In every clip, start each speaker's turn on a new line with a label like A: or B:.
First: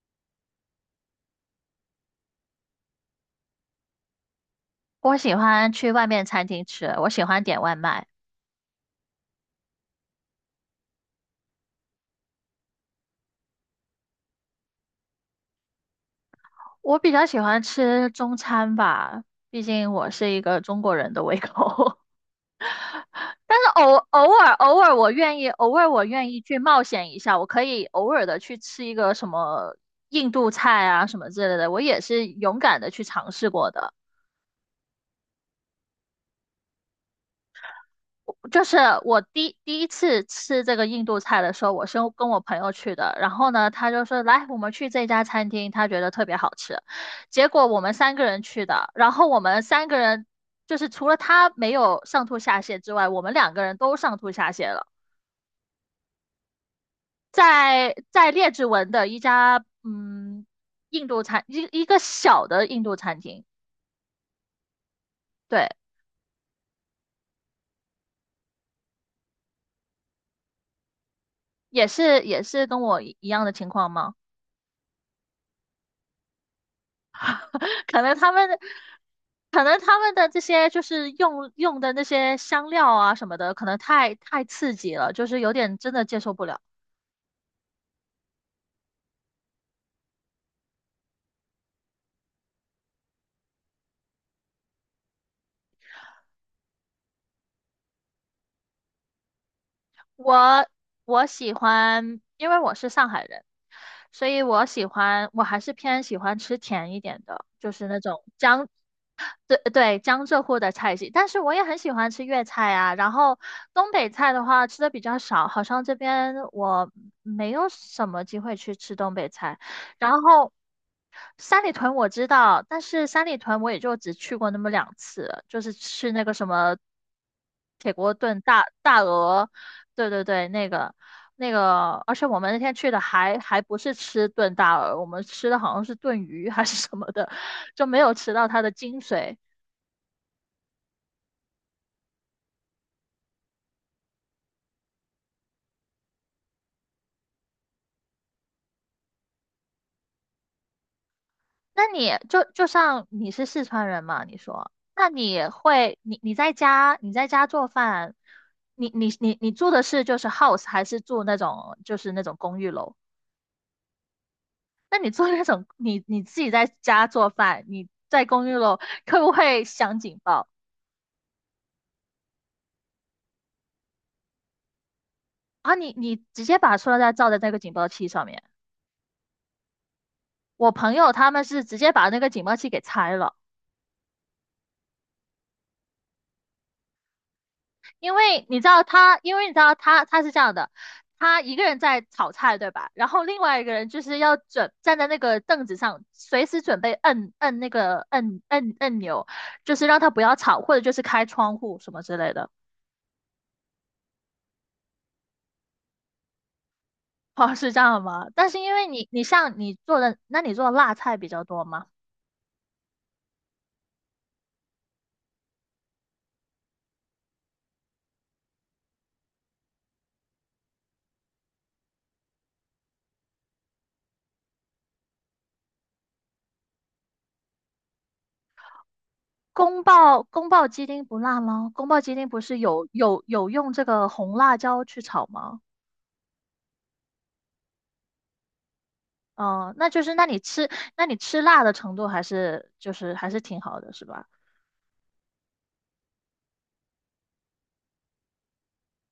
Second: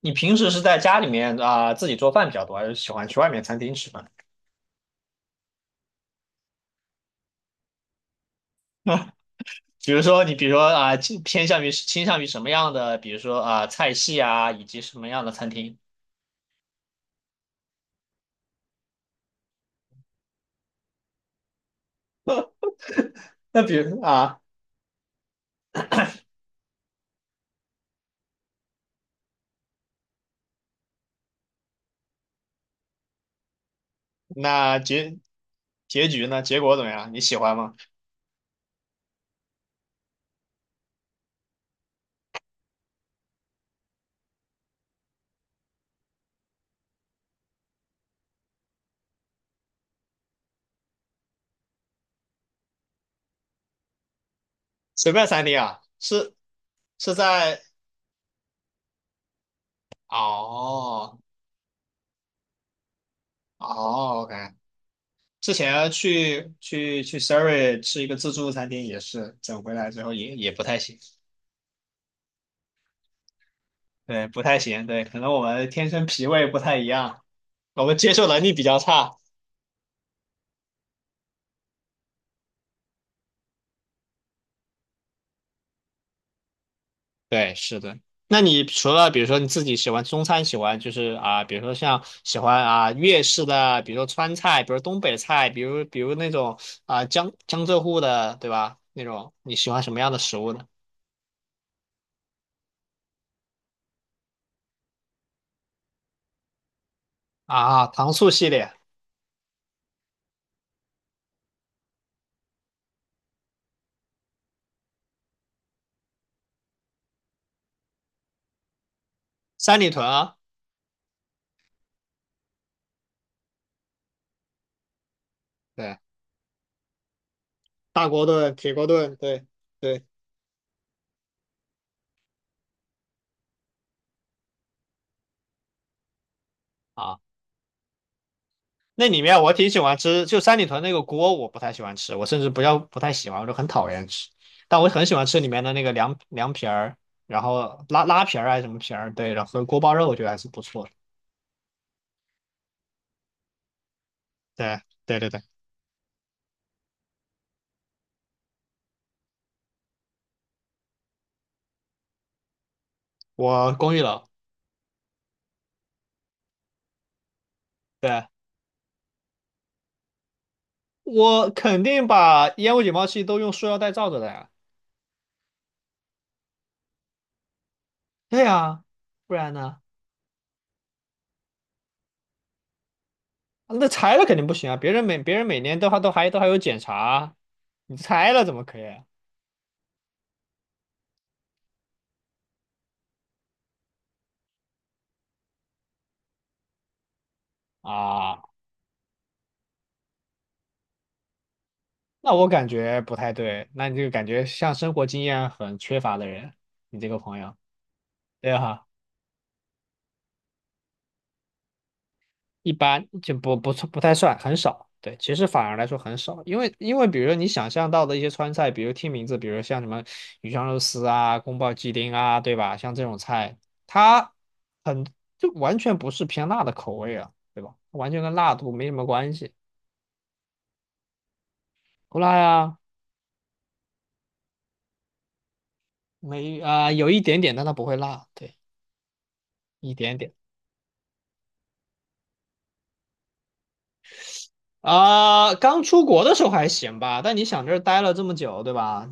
A: 你平时是在家里面啊、自己做饭比较多，还是喜欢去外面餐厅吃饭？
B: 我喜欢去外面餐厅吃，我喜欢点外卖。
A: 比如说你，比如说啊、倾向于什么样的，比如说啊、菜系啊，以及什么样的餐厅？
B: 我比较喜欢吃中餐吧，毕竟我是一个中国人的胃口。但
A: 那
B: 是
A: 比
B: 偶
A: 如
B: 偶
A: 啊，
B: 尔偶尔我愿意，偶尔我愿意去冒险一下，我可以偶尔的去吃一个什么印度菜啊什么之类的，我也是勇敢的去尝试过的。
A: 那结局呢？结果怎么样？你喜欢吗？
B: 就是我第一次吃这个印度菜的时候，我是跟我朋友去的，然后呢，他就说来，我们去这家餐厅，他觉得特别好吃。结果我们三个人去的，然后我们三个人就是除了他没有上吐下泻之外，我们两个人都上吐下泻了。
A: 随便餐厅啊，是在
B: 在列治文的一家印
A: 哦
B: 度餐一个小的印度餐厅，
A: 哦，OK。之
B: 对，
A: 前去 Siri 吃一个自助餐厅，也是整回来之后也不太行，
B: 也是跟我一样的情况吗？
A: 对，不太行，对，可能我们天生脾胃不太一样。我们
B: 可
A: 接
B: 能
A: 受
B: 他
A: 能
B: 们，
A: 力
B: 的
A: 比较差。
B: 可能他们的这些就是用的那些香料啊什么的，可能太刺激了，就是有点真的接受不了。
A: 对，是的。那你除了比如说你自己喜欢中餐，喜欢就是啊，比如说像喜欢啊粤式的，比如说川菜，比如东北菜，比如那种啊江浙沪的，对吧？那种你喜欢什么样的食物呢？
B: 我我喜欢，因为我是上海人，所以我喜欢，我还是偏喜欢吃甜一点的，就
A: 啊，
B: 是那
A: 糖
B: 种
A: 醋系
B: 江，
A: 列，
B: 对对，江浙沪的菜系。但是我也很喜欢吃粤菜啊，然后东北菜的话吃的比较少，好像这边我没有什么机会去吃东北菜，
A: 三里屯
B: 然
A: 啊，
B: 后。三里屯我知道，但是三里屯我也就只去过那么两次，就是吃
A: 对
B: 那个什么铁
A: 大
B: 锅
A: 锅
B: 炖
A: 炖、
B: 大
A: 铁锅
B: 大
A: 炖，对
B: 鹅，
A: 对。
B: 对对对，那个，而且我们那天去的还不是吃炖大鹅，我们吃的好像是炖鱼还是什么
A: 啊。
B: 的，就没有吃到它的精
A: 那里
B: 髓。
A: 面我挺喜欢吃，就三里屯那个锅我不太喜欢吃，我甚至不要不太喜欢，我就很讨厌吃。但我很喜欢吃里面的那个凉皮儿，然后拉皮儿还是什么皮儿，对，然后锅包肉我觉得还是不错的。
B: 那你就像你是四川人嘛，你说，
A: 对
B: 那
A: 对对对，
B: 你会你在家你在家做饭，你住的是就是 house 还是住那种就是那种公寓楼？
A: 我公寓楼，
B: 那你做那种，你自己在家做饭，你在
A: 对，
B: 公寓楼，会不会响警报
A: 我肯定把烟雾警报器都用塑料袋罩着的呀。
B: 啊？你直接把塑料袋罩在那个警报器上面。
A: 对呀，不然呢？
B: 我朋友他们是直接把那个警报器给拆了，
A: 啊那拆了肯定不行啊，别人每年都还有检查啊，你拆了怎么可以
B: 因为你知道他是这样的，他一个人在炒菜，对吧？然后另外一个人就是要准站在那个凳子上，随时准备摁那
A: 啊
B: 个摁
A: 啊
B: 摁按钮，就是让他不要吵，或者就是开窗户什么之类
A: 那我
B: 的。
A: 感觉不太对，那你这个感觉像生活经验很缺乏的人，你这个 朋
B: 哦，
A: 友，
B: 是这样吗？但
A: 对
B: 是因
A: 哈，
B: 为你，你像你做的，那你做的辣菜比较多吗？
A: 一般就不太算，很少。对，其实反而来说很少，因为比如说你想象到的一些川菜，比如听名字，比如像什么鱼香肉丝啊、宫保鸡丁啊，对吧？像这种菜，它很就完全不是偏辣的口味啊，对吧？完全跟辣度没什么关系，
B: 宫爆鸡丁不辣吗？宫爆鸡
A: 不
B: 丁
A: 辣
B: 不是
A: 呀，
B: 有用这个红辣椒去炒吗？
A: 没啊、有一点点，但它不会辣，对，
B: 哦，那
A: 一
B: 就是
A: 点点。
B: 那你吃辣的程度还是就是还是挺好的，是吧？
A: 啊、刚出国的时候还行吧，但你想这儿待了这么久，对吧？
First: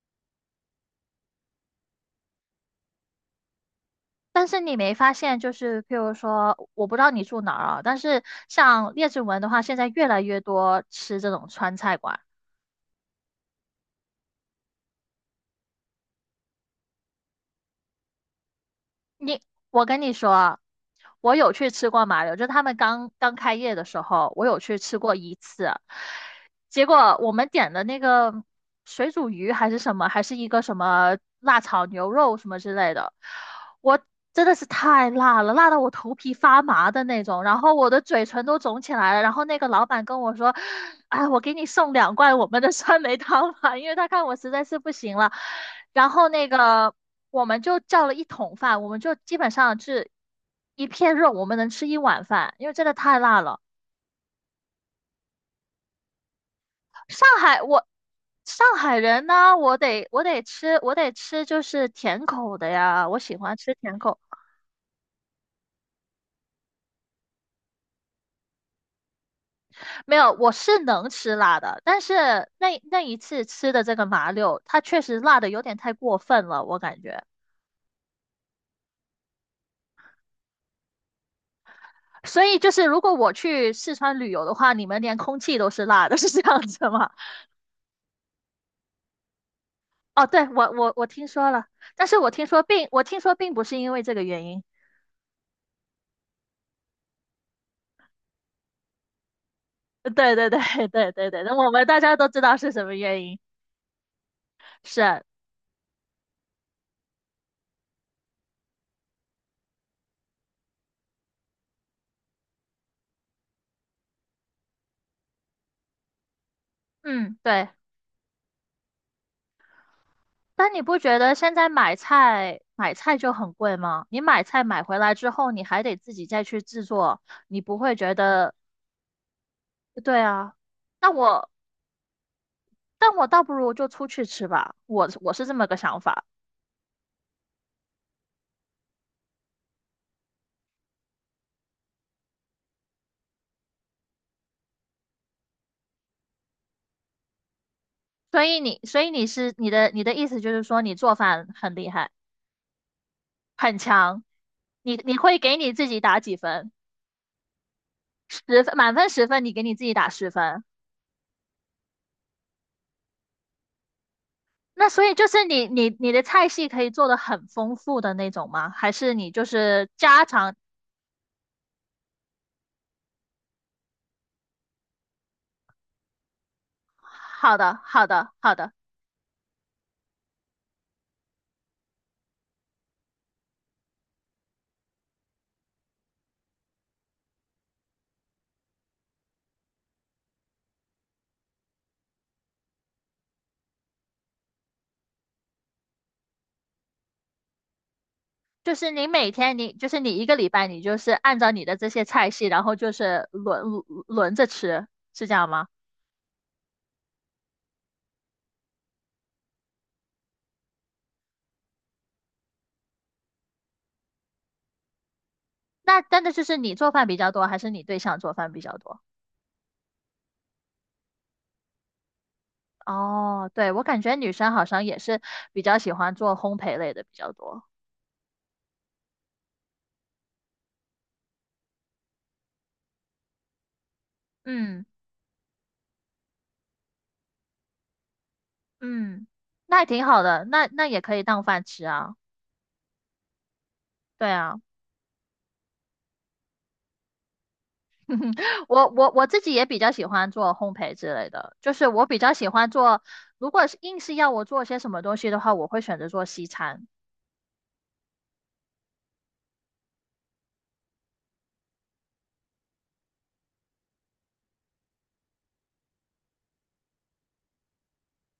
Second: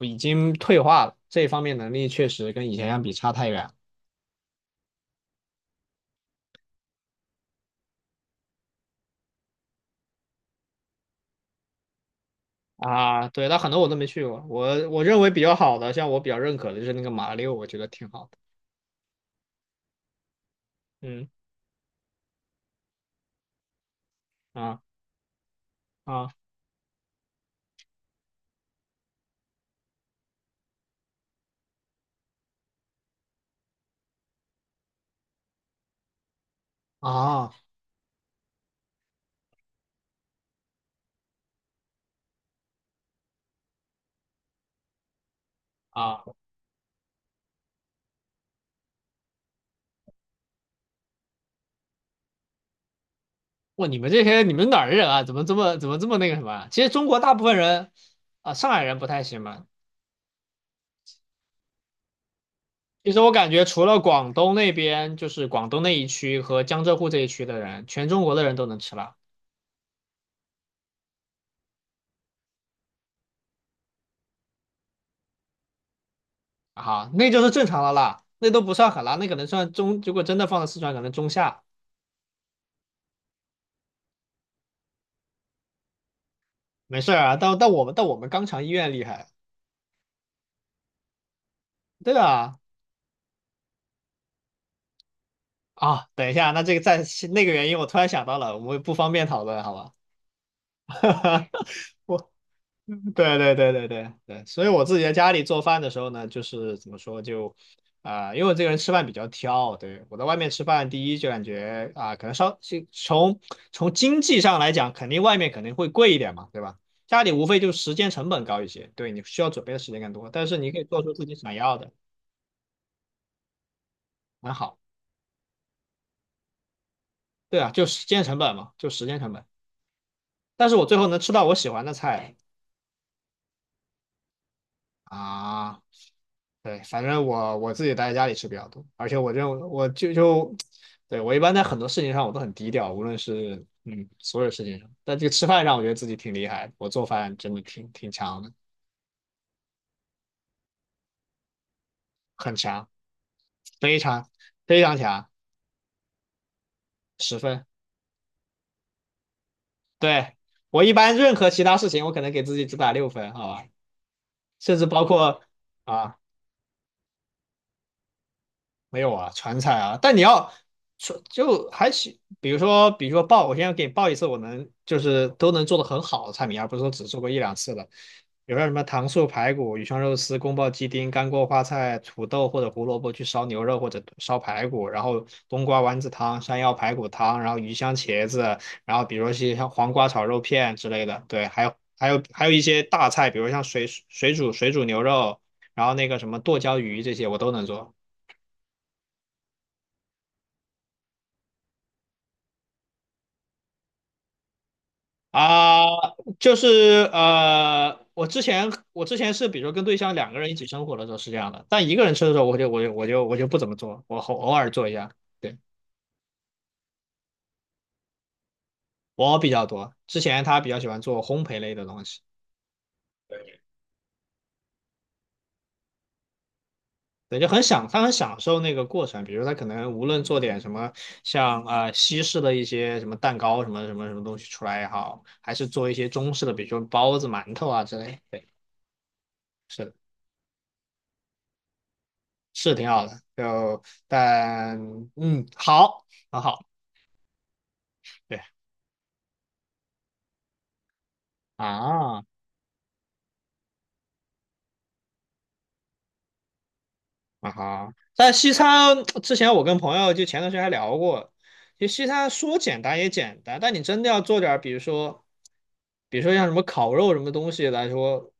A: 已经退化了，这方面能力确实跟以前相比差太远了
B: 但是你没发现，就是譬如说，我不知道你住哪儿啊，但是像列治文的话，现在越来越多吃这种川菜馆。
A: 啊。对，但很多我都没去过，我认为比较好的，像我比较认可的就是那个马六，我觉得挺好的。
B: 你，我跟你说，
A: 嗯
B: 我有去吃过麻油，就他们刚刚开业的时候，我有去
A: 啊
B: 吃过一次。
A: 啊
B: 结果我们点的那个水煮鱼还是什么，还是一个什么辣炒牛肉什么之类的，我真的是太辣了，辣到我头皮发麻的那种，
A: 啊
B: 然后我的嘴唇都肿起来了。然后那个老板跟我说：“哎，我给你送两罐我们的酸梅汤吧，因为他看我实在是不行了。”然
A: 啊！
B: 后那个我们就叫了一桶饭，我们就基本上是一片肉，我们能吃一碗饭，因为真的太辣了。
A: 哇，你们哪儿人啊？怎么这么那个什么啊？其实中国
B: 上
A: 大部分
B: 海我
A: 人啊，
B: 上
A: 上海
B: 海
A: 人不太
B: 人
A: 行
B: 呢，
A: 吧？
B: 我得吃就是甜口的呀，
A: 其
B: 我
A: 实我
B: 喜
A: 感
B: 欢
A: 觉，
B: 吃
A: 除了
B: 甜口
A: 广东那边，就是广东那一区和江浙沪这一区的人，全中国的人都能吃辣。
B: 没有，我是能吃辣的，但是那一次吃的这个麻溜，它确实辣的有点太过分了，我感
A: 啊，
B: 觉。
A: 那就是正常的啦，那都不算很啦，那可能算中，如果真的放到四川，可能中下，
B: 所以就是，如果我去四川旅游的话，你们连空气都是辣的，是这样子
A: 没
B: 吗？
A: 事儿啊。但我们肛肠医院厉害，
B: 哦，对，我听说了，但
A: 对
B: 是
A: 啊。
B: 我听说并不是因为这个原因。
A: 啊，等一下，那个原因，我突然想到了，我们不方便讨论，好吧？
B: 对对对对对对，那我们大家都
A: 我
B: 知道是什么原
A: 对
B: 因。
A: 对对对对对，所以我自己在
B: 是，
A: 家里做饭的时候呢，就是怎么说就，啊、因为我这个人吃饭比较挑，对，我在外面吃饭，第一就感觉啊、可能稍是从从经济上来讲，外面肯定会贵一点嘛，对吧？家里
B: 嗯，
A: 无非
B: 对。
A: 就时间成本高一些，对，你需要准备的时间更多，但是你
B: 但
A: 可
B: 你
A: 以
B: 不
A: 做出
B: 觉
A: 自
B: 得
A: 己想
B: 现在
A: 要的，
B: 买菜就很贵吗？你买
A: 很
B: 菜
A: 好，
B: 买回来之后，你还得自己再去制作，
A: 对
B: 你
A: 啊，
B: 不
A: 就
B: 会
A: 时
B: 觉
A: 间成
B: 得，
A: 本嘛，就时间成本，
B: 呃对啊，
A: 但是我最后
B: 那
A: 能吃到
B: 我，
A: 我喜欢的菜，
B: 但我倒不如就出去吃吧，我是这么个
A: 啊。
B: 想法。
A: 对，反正我自己待在家里吃比较多，而且我认为我就，对，我一般在很多事情上我都很低调，无论是所有事情上，但这个吃饭上我觉得自己挺厉害的，我做饭真的挺强
B: 所
A: 的，
B: 以你，所以你是你的意思就是说你做饭很厉害，
A: 很强，非常非
B: 你
A: 常
B: 你
A: 强，
B: 会给你自己打几分？
A: 10分。
B: 十分，满分十分，你给你自己打十
A: 对，
B: 分。
A: 我一般任何其他事情我可能给自己只打6分，好吧，甚至
B: 那所
A: 包
B: 以就
A: 括
B: 是你你你
A: 啊
B: 的菜系可以做的很丰富的那种吗？还
A: 没
B: 是
A: 有啊，
B: 你就
A: 川菜
B: 是
A: 啊，但你
B: 家
A: 要
B: 常
A: 说就还行，比如说报，我现在给你报一次，就是都能做的很好的菜品，而不是说只做过一两
B: 好
A: 次
B: 的，
A: 的。
B: 好的，
A: 比
B: 好
A: 如说什
B: 的，
A: 么糖醋排骨、鱼香肉丝、宫保鸡丁、干锅花菜、土豆或者胡萝卜去烧牛肉或者烧排骨，然后冬瓜丸子汤、山药排骨汤，然后鱼香茄子，然后比如说些像黄瓜炒肉片之类的，对，还有一些大菜，比如像水煮牛肉，然后那个什么剁椒鱼这些我都能做。
B: 就是你每天你就是你一个礼拜你就是按照你的这些菜系，然后就是轮着吃，是这样吗？
A: 啊、就是我之前是，比如说跟对象两个人一起生活的时候是这样的，但一个人吃的时候我就不怎么做，我偶尔做一下，对，
B: 那真的就是你做饭比较多，还是你对象做饭比较多？
A: 我比较多。之前他比较喜欢做烘焙类的东西，
B: 哦，对，我感觉女生好像也是比较喜欢做烘焙类的比较
A: 对，就很
B: 多。
A: 享他很享受那个过程，比如他可能无论做点什么，像西式的一些什么蛋糕什么什么什么东西出来
B: 嗯
A: 也好，还是做一些中式的，比如说包子、馒头啊之类，对，
B: 嗯，那
A: 是
B: 也
A: 的，
B: 挺好的，那那也可以当饭吃啊。
A: 是挺好的，就
B: 对啊。
A: 但好很好。对，
B: 我自己也比较喜欢做烘焙之类的，就是我比
A: 啊
B: 较喜欢做，如果是硬是要我做些什么东西的话，我会选择做西餐。
A: 啊哈！但西餐之前我跟朋友就前段时间还聊过，就西餐说简单也简单，但你真的要做点儿，比如说，比如说像什么烤肉什么东西来说，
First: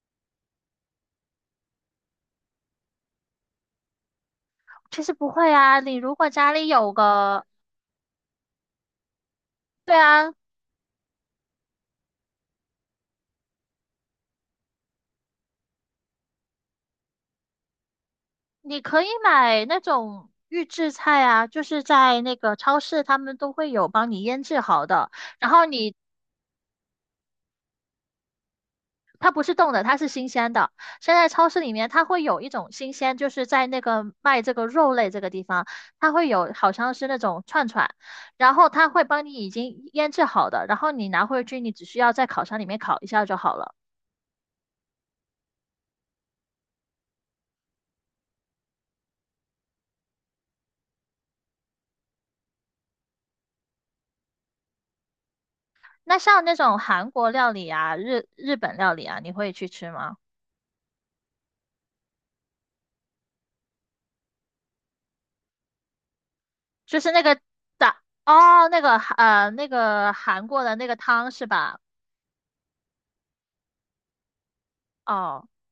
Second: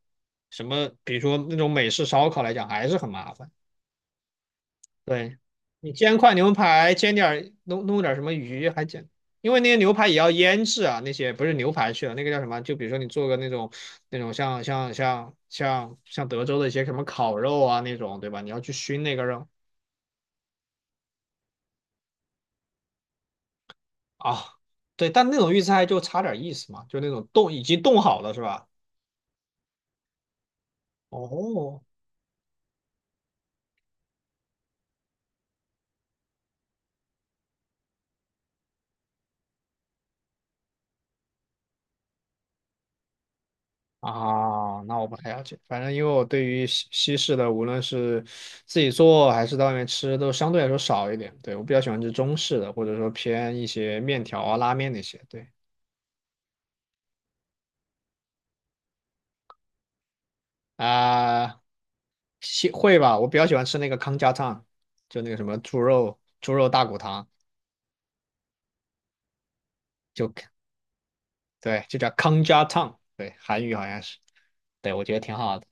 A: 什么比如说那种美式烧烤来讲，还是很麻烦。
B: 其实不
A: 对，
B: 会啊，
A: 你
B: 你如
A: 煎
B: 果
A: 块
B: 家
A: 牛
B: 里有
A: 排，煎点
B: 个，
A: 儿弄点儿什么鱼还简，因为那些牛
B: 对
A: 排也
B: 啊，
A: 要腌制啊，那些不是牛排去了，那个叫什么？就比如说你做个那种像德州的一些什么烤肉啊那种，对吧？你要去
B: 你可
A: 熏
B: 以
A: 那个肉。
B: 买那种预制菜啊，就是在那个超市他们都会有帮你腌
A: 啊，
B: 制好
A: 对，
B: 的，
A: 但那
B: 然
A: 种预制
B: 后
A: 菜
B: 你
A: 就差点意思嘛，就那种冻已经冻好了是吧？
B: 它不是冻的，它是新鲜的。现在超市里
A: 哦，
B: 面它会有一种新鲜，就是在那个卖这个肉类这个地方，它会有好像是那种串串，然后它会帮你已经腌制好的，然后你拿回去，你只需要在烤箱里面烤一下就好了。
A: 啊，那我不太了解，反正因为我对于西式的，无论是自己做还是在外面吃，都相对来说少一点。对，我比较喜欢吃中式的，或者说偏一些面条啊、拉面那些。对
B: 那像那种韩国料理啊、日本料理啊，你会去吃吗？
A: 啊，会吧，我比较喜欢吃那个康家汤，就那个什么猪肉大骨
B: 就是那
A: 汤，
B: 个打哦，那个那个
A: 就
B: 韩国的那个汤是吧？
A: 对，就叫康家汤，对，韩语好像是，对，我觉得挺
B: 哦，
A: 好的。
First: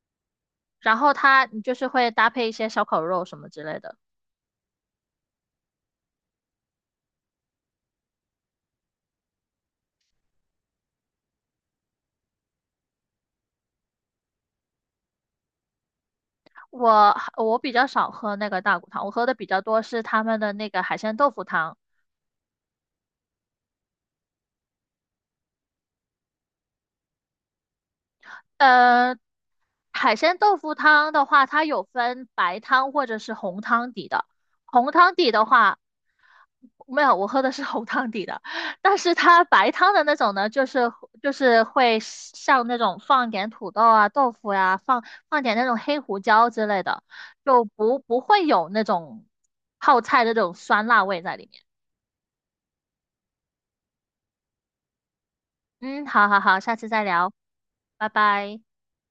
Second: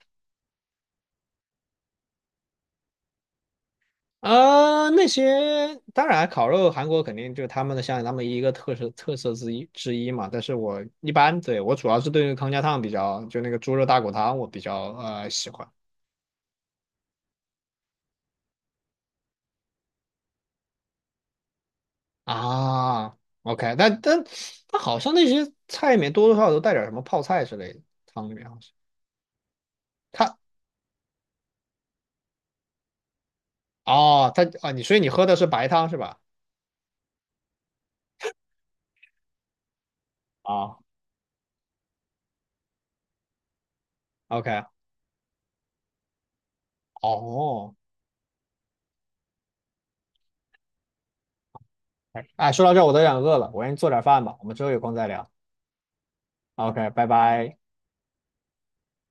B: 然后它你就是会搭配一些烧烤肉什么之类的。
A: 呃，那些当然烤肉，韩国肯定就是他们的像他们一个特色之一嘛。但是我一般对我主要是对那个康家汤比较，就那个猪肉大骨汤我比较喜欢
B: 我比较少喝那个大骨汤，我喝的比较多是他们的那个海鲜豆腐汤。
A: 啊。OK，但好像那些菜里面多多少少都带点什么泡菜之类的，汤里面好像
B: 呃，海
A: 它
B: 鲜豆腐汤的话，它有分白汤或者是红汤底的。
A: 哦它啊你
B: 红
A: 所以你
B: 汤
A: 喝
B: 底
A: 的
B: 的
A: 是白
B: 话，
A: 汤是吧？
B: 没有，我喝的是红汤底的。但是它白汤的那种呢，就
A: 啊
B: 是就是会像那种放点土豆啊、豆腐
A: ，OK，
B: 呀、放点那种黑胡椒之类的，就
A: 哦，
B: 不会有那种泡菜的这种酸辣味在里面。
A: 哎，哎说到这儿我都有点饿了，我先做点饭吧，我们之后有空再聊。
B: 嗯，好好好，下次
A: OK，
B: 再
A: 拜
B: 聊，
A: 拜。
B: 拜拜。